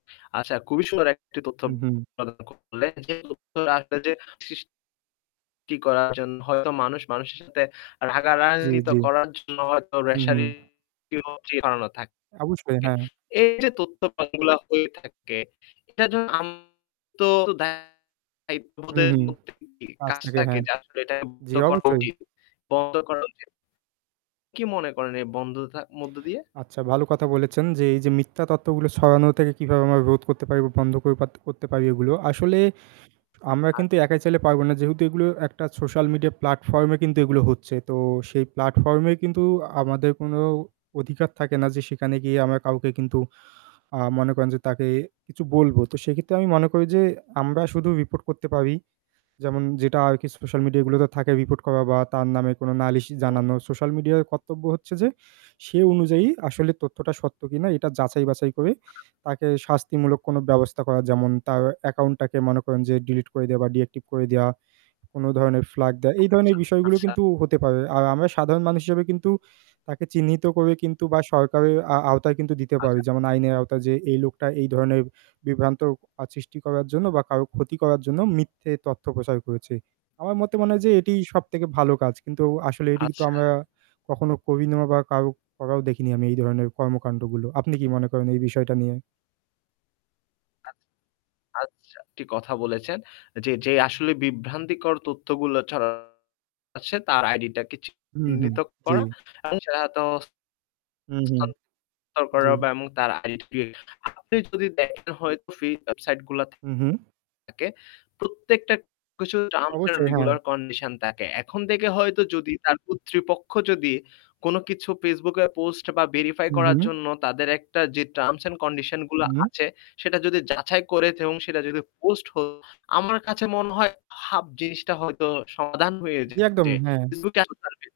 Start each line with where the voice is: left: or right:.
left: আচ্ছা খুবই সুন্দর একটি তথ্য
right: উহু।
left: প্রদান করলেন। যে তথ্যটা আসলে যে শিস কি করার জন্য হয়তো মানুষ, মানুষের সাথে
right: জি,
left: রাগারাগি তো
right: জি,
left: করার জন্য হয়তো
right: হু, হু।
left: রেশারি [unintelligible] করানো থাকে।
right: অবশ্যই, হ্যাঁ।
left: এই যে তথ্য প্রমানগুলা হয়ে থাকে এটার জন্য আম তো দায়িত্ববোধের
right: উহু।
left: মধ্যে [unintelligible]
right: আজ
left: কাজ
right: থেকে,
left: থাকে
right: হ্যাঁ।
left: যা আসলে এটাকে বন্ধ
right: জি,
left: করা
right: অবশ্যই।
left: উচিত, বন্ধ করা উচিত। কি মনে করেন এই বন্ধতা মধ্য দিয়ে?
right: আচ্ছা, ভালো কথা বলেছেন যে, এই যে মিথ্যা তথ্যগুলো ছড়ানো থেকে কিভাবে আমরা রোধ করতে পারি বা বন্ধ করে পাত্তে করতে পারি এগুলো। আসলে আমরা
left: আচ্ছা।
right: কিন্তু একাই চালে পারব না। যেহেতু এগুলো একটা social media platform-এ কিন্তু এগুলো হচ্ছে। তো সেই platform-এ কিন্তু আমাদের কোনো অধিকার থাকে না যে সেখানে গিয়ে আমরা কাউকে কিন্তু আ মনে করেন যে তাকে কিছু বলব। তো সে ক্ষেত্রে আমি মনে করি যে আমরা শুধু report করতে পারি। যেমন যেটা আর কি social media গুলোতে থাকে report করা বা তার নামে কোনো নালিশ
left: হুম।
right: জানানো। social media-র কর্তব্য হচ্ছে যে সে অনুযায়ী আসলে তথ্যটা সত্য কিনা এটা যাচাই-বাছাই করে তাকে শাস্তিমূলক কোনো ব্যবস্থা করা। যেমন তার account টাকে মনে করেন যে delete করে দেওয়া বা deactivate করে দেওয়া, কোনো ধরনের flag দেওয়া। এই
left: আচ্ছা,
right: ধরনের বিষয়গুলো
left: আচ্ছা।
right: কিন্তু হতে পারে। আর আমরা সাধারণ মানুষ হিসেবে কিন্তু তাকে চিহ্নিত করে কিন্তু বা সরকারের আ আওতায় কিন্তু দিতে পারি।
left: আচ্ছা।
right: যেমন আইনের আওতায়, যে এই লোকটা এই ধরনের বিভ্রান্তি আ সৃষ্টি করার জন্য বা কারো ক্ষতি করার জন্য মিথ্যে তথ্য প্রচার করেছে। আমার মতে মনে হয় যে এটিই সবথেকে ভালো কাজ। কিন্তু আসলে এটি তো
left: আচ্ছা।
right: আমরা কখনো করি না বা কারো করাও দেখিনি আমি এই ধরনের কর্মকাণ্ডগুলো। আপনি কি মনে করেন এই বিষয়টা নিয়ে?
left: আচ্ছা। আচ্ছা, একটি কথা বলেছেন যে, যে আসলে বিভ্রান্তিকর তথ্যগুলো ছড়াচ্ছে তার ID টাকে
right: হু, হু,
left: চিহ্নিত
right: জি।
left: করা। আচ্ছা তো
right: উহু।
left: হস্থান্তর করা
right: জি।
left: বা এবং তার identification আপনি যদি দেখেন হয়তো free website গুলাতে
right: উহু।
left: থাকে প্রত্যেকটা কিছু terms and
right: অবশ্যই, হ্যাঁ।
left: regular condition থাকে। এখন থেকে হয়তো যদি তার কর্তৃপক্ষ যদি কোনো কিছু Facebook এ post বা verify করার
right: উহু।
left: জন্য তাদের একটা যে terms and condition গুলা
right: উহু।
left: আছে সেটা যদি যাচাই করে এবং সেটা যদি post হয় আমার কাছে মনে হয় হাফ জিনিসটা হয়তো সমাধান হয়ে
right: জি,
left: যেত।
right: একদম।
left: যে
right: হ্যাঁ।
left: Facebook এখন তার verify